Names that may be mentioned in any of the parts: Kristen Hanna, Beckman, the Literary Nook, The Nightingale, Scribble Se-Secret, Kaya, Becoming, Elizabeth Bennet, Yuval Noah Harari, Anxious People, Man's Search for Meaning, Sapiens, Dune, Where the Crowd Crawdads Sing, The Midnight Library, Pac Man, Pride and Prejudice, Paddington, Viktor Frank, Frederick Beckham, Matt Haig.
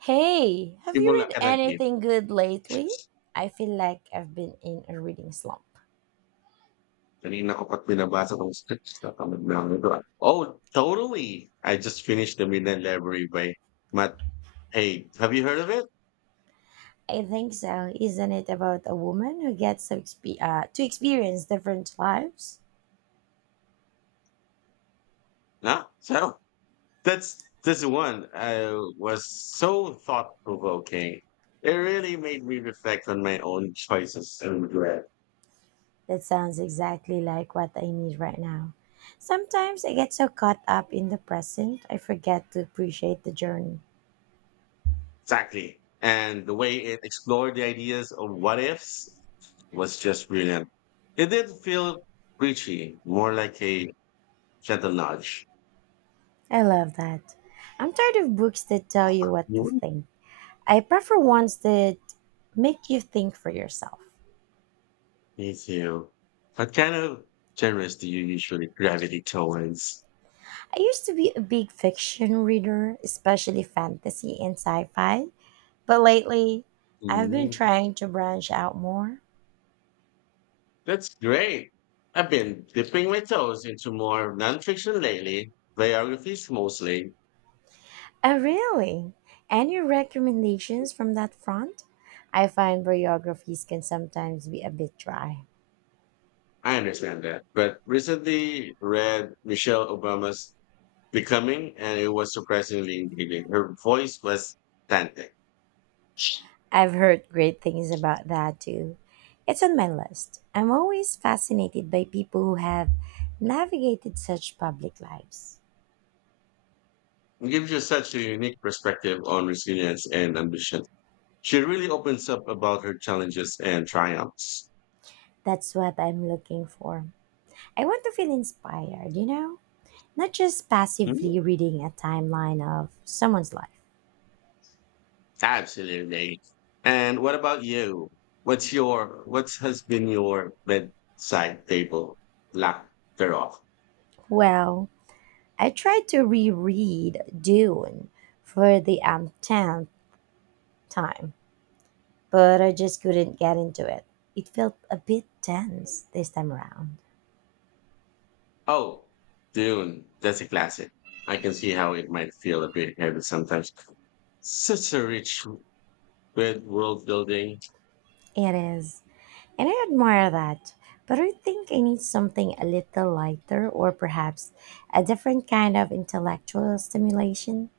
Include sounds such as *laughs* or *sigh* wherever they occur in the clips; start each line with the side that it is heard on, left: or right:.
right: Hey, have you
left: Simula
right: read
left: ka nag-game.
right: anything good lately? I feel like I've been in a reading slump.
left: Kanina ko pa't binabasa tong scripts natamad na ako nito, ah. Oh, totally. I just finished The Midnight Library by Matt Haig. Have you heard of it?
right: I think so. Isn't it about a woman who gets to, to experience different lives?
left: No? So, that's this one was so thought provoking. It really made me reflect on my own choices and regret.
right: That sounds exactly like what I need right now. Sometimes I get so caught up in the present, I forget to appreciate the journey.
left: Exactly. And the way it explored the ideas of what ifs was just brilliant. It didn't feel preachy, more like a gentle nudge.
right: I love that. I'm tired of books that tell you what to
left: Mm.
right: think. I prefer ones that make you think for yourself.
left: Me too. What kind of genres do you usually gravitate towards?
right: I used to be a big fiction reader, especially fantasy and sci fi, but lately I've been
left: Mm,
right: trying to branch out more.
left: that's great. I've been dipping my toes into more nonfiction lately, biographies mostly.
right: Oh, really? Any recommendations from that front? I find biographies can sometimes be a bit dry.
left: I understand that. But recently read Michelle Obama's Becoming, and it was surprisingly engaging. Her voice was authentic.
right: I've heard great things about that too. It's on my list. I'm always fascinated by people who have navigated such public lives.
left: It gives you such a unique perspective on resilience and ambition. She really opens up about her challenges and triumphs.
right: That's what I'm looking for. I want to feel inspired, you know? Not just passively reading a timeline of someone's life.
left: Absolutely. And what about you? What has been your bedside table laughter off?
right: Well, I tried to reread Dune for the 10th time, but I just couldn't get into it. It felt a bit tense this time around.
left: Oh, Dune. That's a classic. I can see how it might feel a bit heavy sometimes. Such a rich with world building.
right: It is. And I admire that. But I think I need something a little lighter or perhaps a different kind of intellectual stimulation.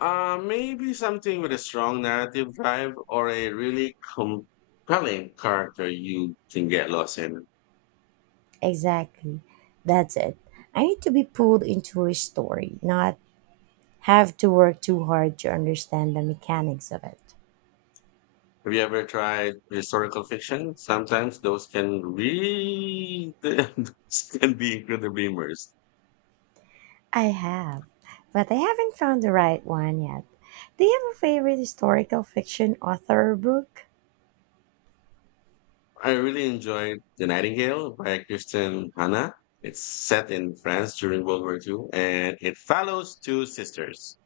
left: Maybe something with a strong narrative drive or a really compelling character you can get lost in.
right: Exactly. That's it. I need to be pulled into a story, not have to work too hard to understand the mechanics of it.
left: Have you ever tried historical fiction? Sometimes those can read *laughs* those can be incredibly immersed.
right: I have, but I haven't found the right one yet. Do you have a favorite historical fiction author or book?
left: I really enjoyed The Nightingale by Kristen Hanna. It's set in France during World War II, and it follows two sisters.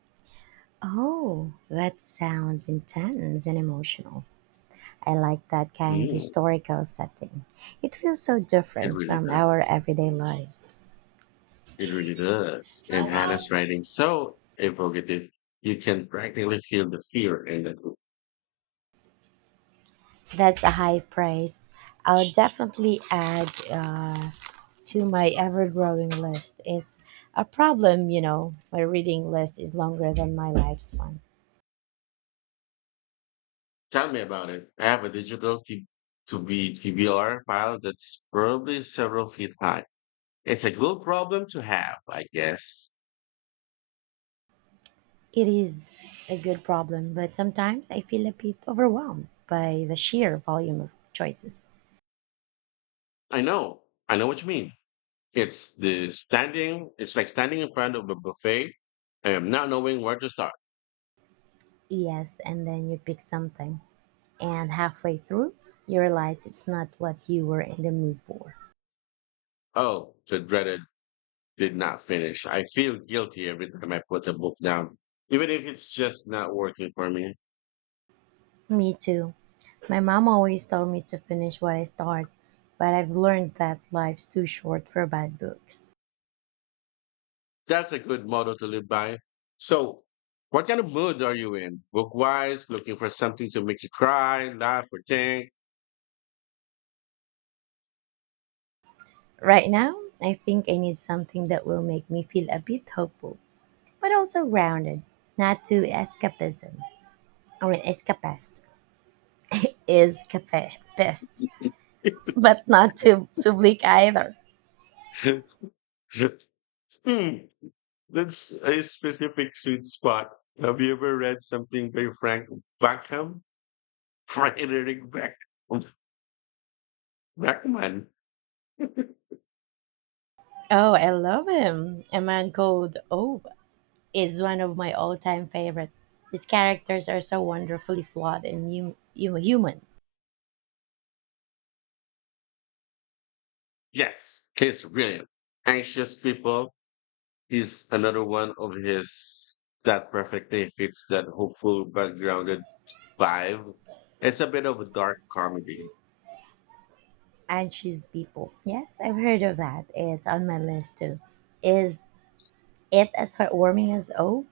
right: Oh, that sounds intense and emotional. I like that kind of
left: Mm,
right: historical setting. It feels so
left: it
right: different
left: really
right: from our
left: does.
right: everyday lives.
left: It really does. And Hannah's writing so evocative. You can practically feel the fear and the
right: That's a high praise. I'll definitely add to my ever growing list. It's a problem, you know, my reading list is longer than my lifespan.
left: Tell me about it. I have a digital to be TBR file that's probably several feet high. It's a good problem to have, I guess.
right: It is a good problem, but sometimes I feel a bit overwhelmed by the sheer volume of choices.
left: I know. I know what you mean. It's like standing in front of a buffet and not knowing where to start.
right: Yes, and then you pick something, and halfway through, you realize it's not what you were in the mood for.
left: Oh, the dreaded did not finish. I feel guilty every time I put the book down, even if it's just not working for me.
right: Me too. My mom always told me to finish what I start, but I've learned that life's too short for bad books.
left: That's a good motto to live by. So, what kind of mood are you in? Book wise, looking for something to make you cry, laugh, or think?
right: Right now, I think I need something that will make me feel a bit hopeful, but also grounded, not too escapism or escapist. *laughs* escapist,
left: *laughs*
right: but not too, too bleak either.
left: hmm, that's a specific sweet spot. Have you ever read something by Frank Beckham? *laughs* Frederick Beckham. Beckman. *laughs*
right: Oh, I love him. A Man Called Oh, is one of my all-time favorite. His characters are so wonderfully flawed and human.
left: Yes, he's brilliant. Anxious people is another one of his that perfectly fits that hopeful but grounded vibe. It's a bit of a dark comedy.
right: And she's people. Yes, I've heard of that. It's on my list too. Is it as heartwarming as Oh?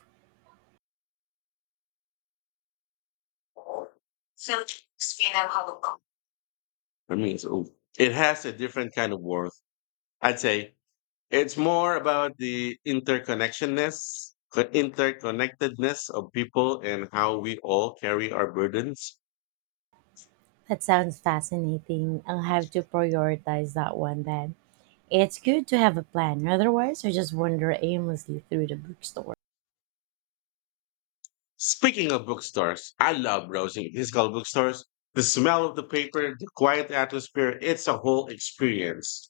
left: I mean, it has a different kind of worth. I'd say it's more about the interconnectedness of people and how we all carry our burdens.
right: That sounds fascinating. I'll have to prioritize that one then. It's good to have a plan. Otherwise, I just wander aimlessly through the bookstore.
left: Speaking of bookstores, I love browsing physical bookstores. The smell of the paper, the quiet atmosphere, it's a whole experience.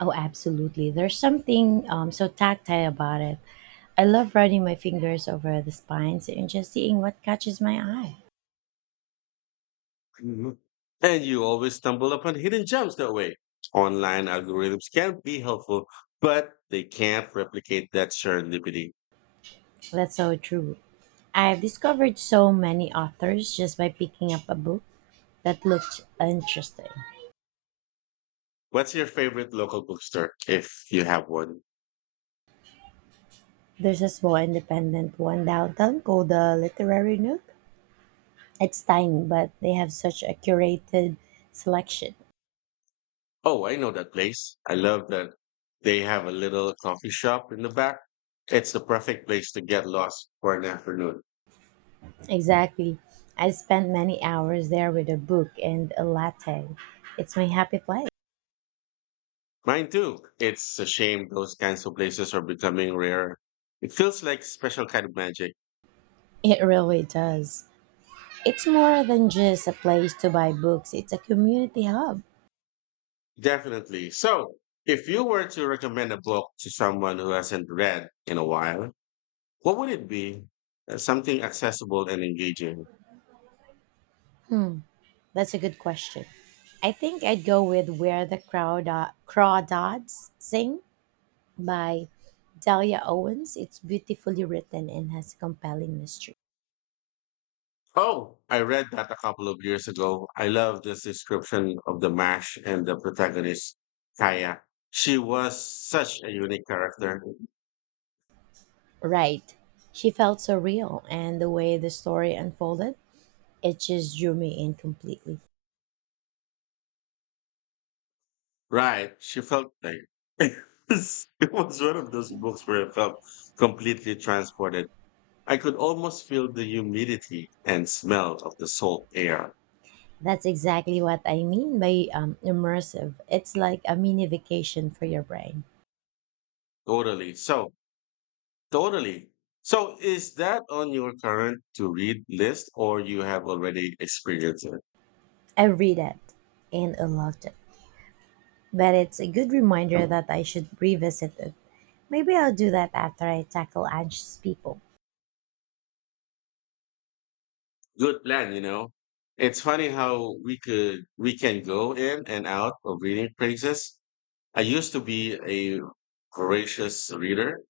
right: Oh, absolutely. There's something so tactile about it. I love running my fingers over the spines and just seeing what catches my eye.
left: Mhm. And you always stumble upon hidden gems that way. Online algorithms can be helpful, but they can't replicate that serendipity.
right: That's so true. I've discovered so many authors just by picking up a book that looked interesting.
left: What's your favorite local bookstore, if you have one?
right: There's a small independent one downtown called the Literary Nook. It's tiny, but they have such a curated selection.
left: Oh, I know that place. I love that they have a little coffee shop in the back. It's the perfect place to get lost for an afternoon.
right: Exactly. I spend many hours there with a book and a latte. It's my happy place.
left: Mine too. It's a shame those kinds of places are becoming rare. It feels like special kind of magic.
right: It really does. It's more than just a place to buy books, it's a community hub.
left: Definitely. So, if you were to recommend a book to someone who hasn't read in a while, what would it be? Something accessible and engaging.
right: That's a good question. I think I'd go with Where the Crowd Crawdads Sing by Delia Owens. It's beautifully written and has a compelling mystery.
left: Oh, I read that a couple of years ago. I love this description of the MASH and the protagonist, Kaya. She was such a unique character.
right: Right. She felt so real, and the way the story unfolded, it just drew me in completely.
left: Right. She felt like *laughs* it it was one of those books where I felt completely transported. I could almost feel the humidity and smell of the salt air
right: That's exactly what I mean by immersive. It's like a mini vacation for your brain.
left: Totally. Totally. So, is that on your current to read list or you have already experienced it?
right: I read it and I loved it. But it's a good reminder that I should revisit it. Maybe I'll do that after I tackle Anxious People.
left: Good plan. It's funny how we can go in and out of reading phrases. I used to be a voracious reader,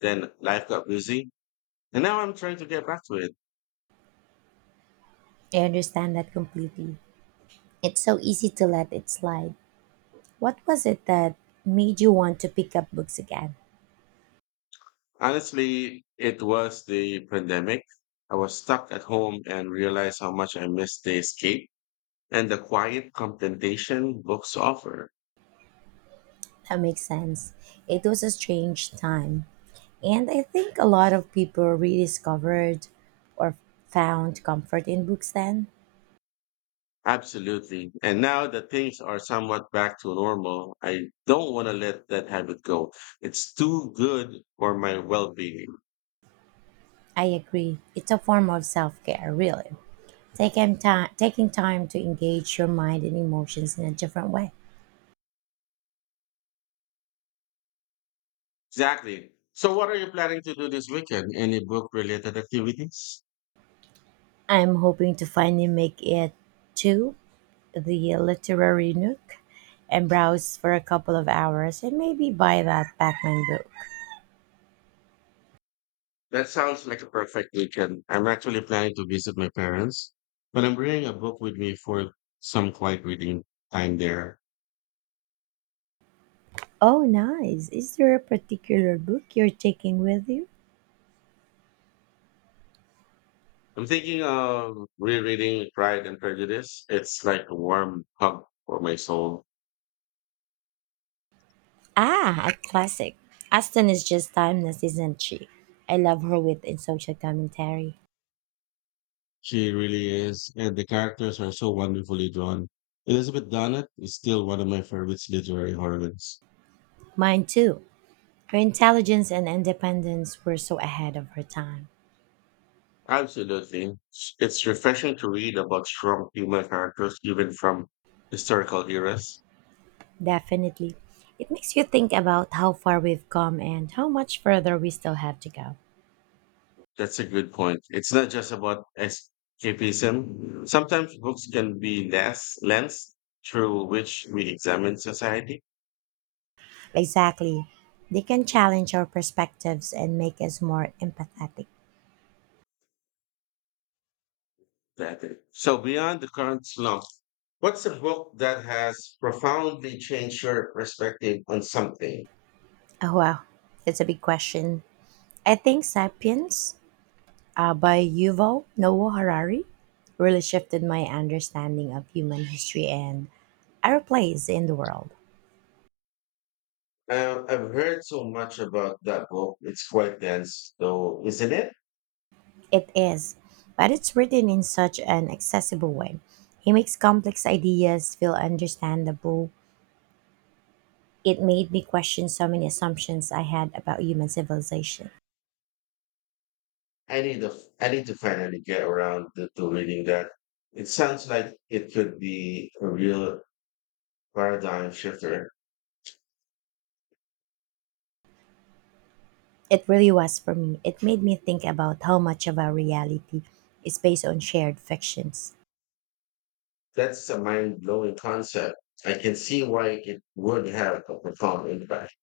left: then life got busy, and now I'm trying to get back to it.
right: I understand that completely. It's so easy to let it slide. What was it that made you want to pick up books again?
left: Honestly, it was the pandemic. I was stuck at home and realized how much I missed the escape and the quiet contemplation books offer.
right: That makes sense. It was a strange time. And I think a lot of people rediscovered or found comfort in books then.
left: Absolutely. And now that things are somewhat back to normal, I don't want to let that habit go. It's too good for my well being.
right: I agree. It's a form of self care, really. Taking time to engage your mind and emotions in a different way.
left: Exactly. So, what are you planning to do this weekend? Any book related activities?
right: I'm hoping to finally make it to the Literary Nook and browse for a couple of hours and maybe buy that Pac Man book.
left: That sounds like a perfect weekend. I'm actually planning to visit my parents, but I'm bringing a book with me for some quiet reading time there.
right: Oh, nice. Is there a particular book you're taking with you?
left: I'm thinking of rereading Pride and Prejudice. It's like a warm hug for my soul.
right: Ah, a classic. Aston is just timeless, isn't she? I love her wit and social commentary.
left: She really is, and the characters are so wonderfully drawn. Elizabeth Bennet is still one of my favorite literary heroines.
right: Mine too. Her intelligence and independence were so ahead of her time.
left: Absolutely. It's refreshing to read about strong female characters, even from historical eras.
right: Definitely. It makes you think about how far we've come and how much further we still have to go.
left: That's a good point. It's not just about escapism. Sometimes books can be less lens through which we examine society.
right: Exactly. They can challenge our perspectives and make us more empathetic.
left: Exactly. So beyond the current slump, what's a book that has profoundly changed your perspective on something?
right: Oh, wow. That's a big question. I think Sapiens by Yuval Noah Harari really shifted my understanding of human history and our place in the world.
left: I've heard so much about that book. It's quite dense, though, isn't it?
right: It is, but it's written in such an accessible way. He makes complex ideas feel understandable. It made me question so many assumptions I had about human civilization.
left: I need to I need to finally get around to reading that. It sounds like it could be a real paradigm shifter.
right: It really was for me. It made me think about how much of our reality is based on shared fictions.
left: That's a mind blowing concept. I can see why it would have a profound impact.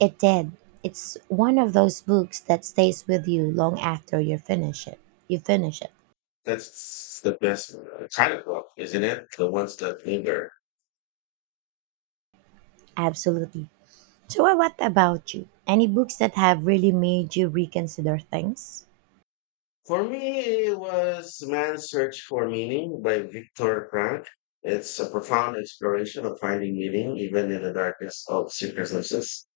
right: It did. It's one of those books that stays with you long after you finish it.
left: That's the best kind of book, isn't it? The ones that linger.
right: Absolutely. So what about you? Any books that have really made you reconsider things?
left: For me, it was Man's Search for Meaning by Viktor Frank. It's a profound exploration of finding meaning, even in the darkness of circumstances.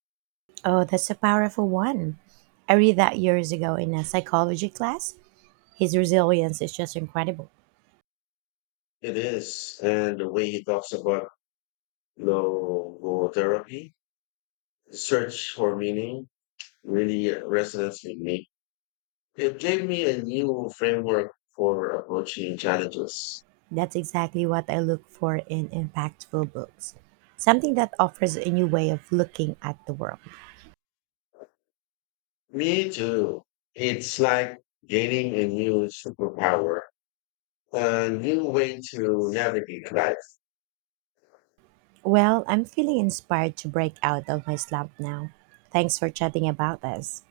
right: Oh, that's a powerful one. I read that years ago in a psychology class. His resilience is just incredible.
left: It is, and the way he talks about logotherapy, search for meaning, really resonates with me. It gave me a new framework for approaching challenges.
right: That's exactly what I look for in impactful books. Something that offers a new way of looking at the world.
left: Me too. It's like gaining a new superpower, a new way to navigate life.
right: Well, I'm feeling inspired to break out of my slump now. Thanks for chatting about this.